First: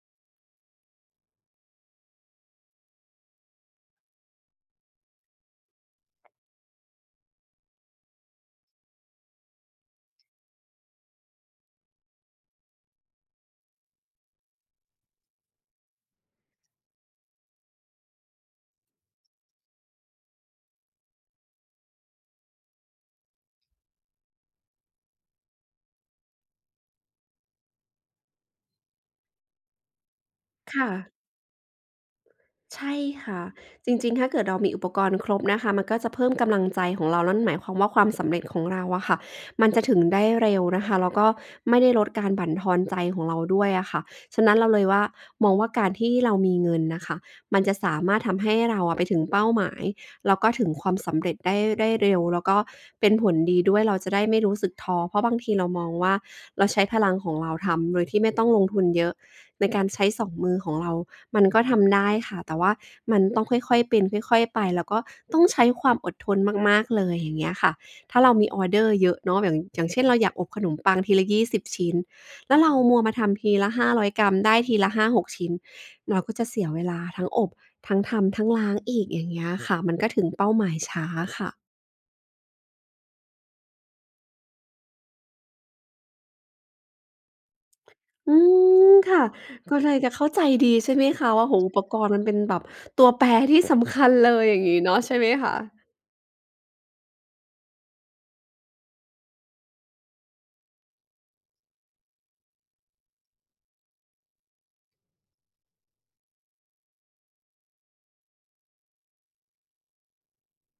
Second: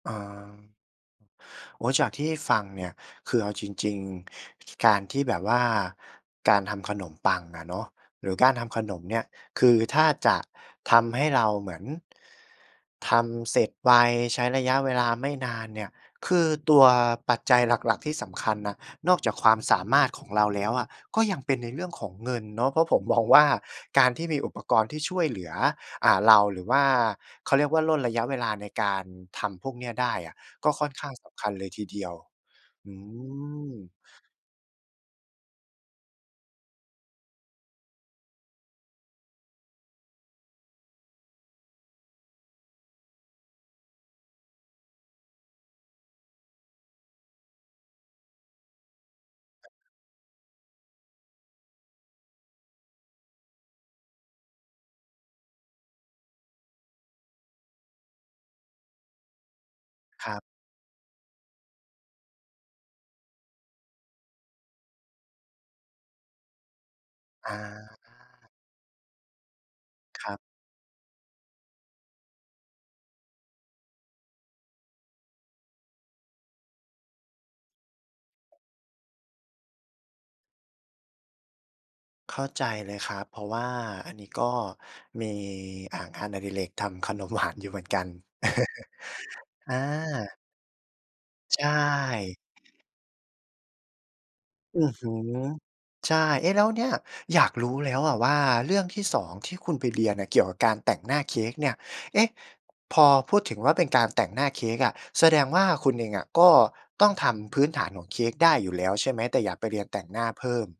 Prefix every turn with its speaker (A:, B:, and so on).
A: อา โอ้โฮ จากที่ฟังเนี่ย คือเอาจริง ๆ จ การที่แบบว่าการทำขนมปังอะเนาะ หรือการทำขนมเนี่ย คือถ้าจะทำให้เราเหมือน ทำเสร็จไว ใช้ระยะเวลาไม่นานเนี่ย คือตัวปัจจัยหลัก ๆ ที่สำคัญน่ะ นอกจากความสามารถของเราแล้วอะ ก็ยังเป็นในเรื่องของเงินเนาะ เพราะผมมองว่า การที่มีอุปกรณ์ที่ช่วยเหลือ อ่า เรา หรือว่า เขาเรียกว่า ร่นระยะเวลาในการทำพวกเนี้ยได้อะ ก็
B: ค
A: ค
B: ่
A: ่อนข้า
B: ะ
A: งสำคัญเลยทีเดียว
B: ใช
A: อื
B: ่ค่ะ
A: ม
B: จริง ๆ ถ้าเกิดเรามีอุปกรณ์ครบนะคะ มันก็จะเพิ่มกำลังใจของเรา นั่นหมายความว่า ความสำเร็จของเราอะค่ะ มันจะถึงได้เร็วนะคะ แล้วก็ไม่ได้ลดการบั่นทอนใจของเราด้วยอะค่ะ ฉะนั้นเราเลยว่า มองว่า การที่เรามีเงินนะค่ะมันจะสามารถทำให้เราไปถึงเป้าหมาย แล้วก็ถึงความสำเร็จได้ ได้เร็ว แล้วก็เป็นผลดีด้วย เราจะได้ไม่รู้สึกท้อ เพราะบางทีเรามองว่า เราใช้พลังของเราทำโดยที่ไม่ต้องลงทุนเยอะ ในการใช้ ส
A: ค
B: อ
A: ร
B: ง
A: ับ
B: มือของเรามันก็ทำได้ค่ะ แต่ว่ามันต้องค่อย ๆ เป็นค่อย ๆ ไป แล้วก็ต้องใช้ความอดทนมาก ๆ เลย อย่างเงี
A: อ
B: ้ย
A: า
B: ค่ะ ถ้าเรามีออร์เดอร์เยอะเนาะ อย่าง อย่างเช่น เรา
A: ค
B: อย
A: ร
B: าก
A: ับ
B: อบขนมปังทีละ 20 ชิ้น แล้วเรามัวมาทำทีละ 500 กรัม ได้ทีละ 5-6 ชิ้น เราก็จะเสียเวลาทั้งอบ ทั้งทำ ทั้งล้างอีก อย่างเงี้ยค่ะ มันก็ถึงเป้าหมายช้าค่ะ
A: เข้าใจเลยครับ เพราะว่าอันนี้ก็มี อะ งานอดิเรกทำขนมหวานอยู่เหมือนกัน
B: อืม ค่ะ
A: อ
B: ก็เลยจะเข้า
A: า
B: ใจดีใช่ไหมคะว่า โอ้โฮ
A: ใช
B: อุปกรณ์มันเป็
A: ่
B: นแบบตัวแปรที่สำคัญเลย อย่างงี้
A: อื้
B: เน
A: อ
B: าะ
A: ฮ
B: ใช
A: ื
B: ่ไหม
A: อ!
B: คะ?
A: ใช่ เอ๊ะ แล้วเนี่ย อยากรู้แล้วอะว่า เรื่องที่ 2 ที่คุณไปเรียนเกี่ยวกับการแต่งหน้าเค้กเนี่ย เอ๊ะ พอพูดถึงว่า เป็นการแต่งหน้าเค้กอะ แสดงว่าคุณเองอะก็ต้องทำพื้นฐานของเค้กได้อยู่แล้วใช่ไหม แต่อยากไปเรียนแต่งหน้าเพิ่ม?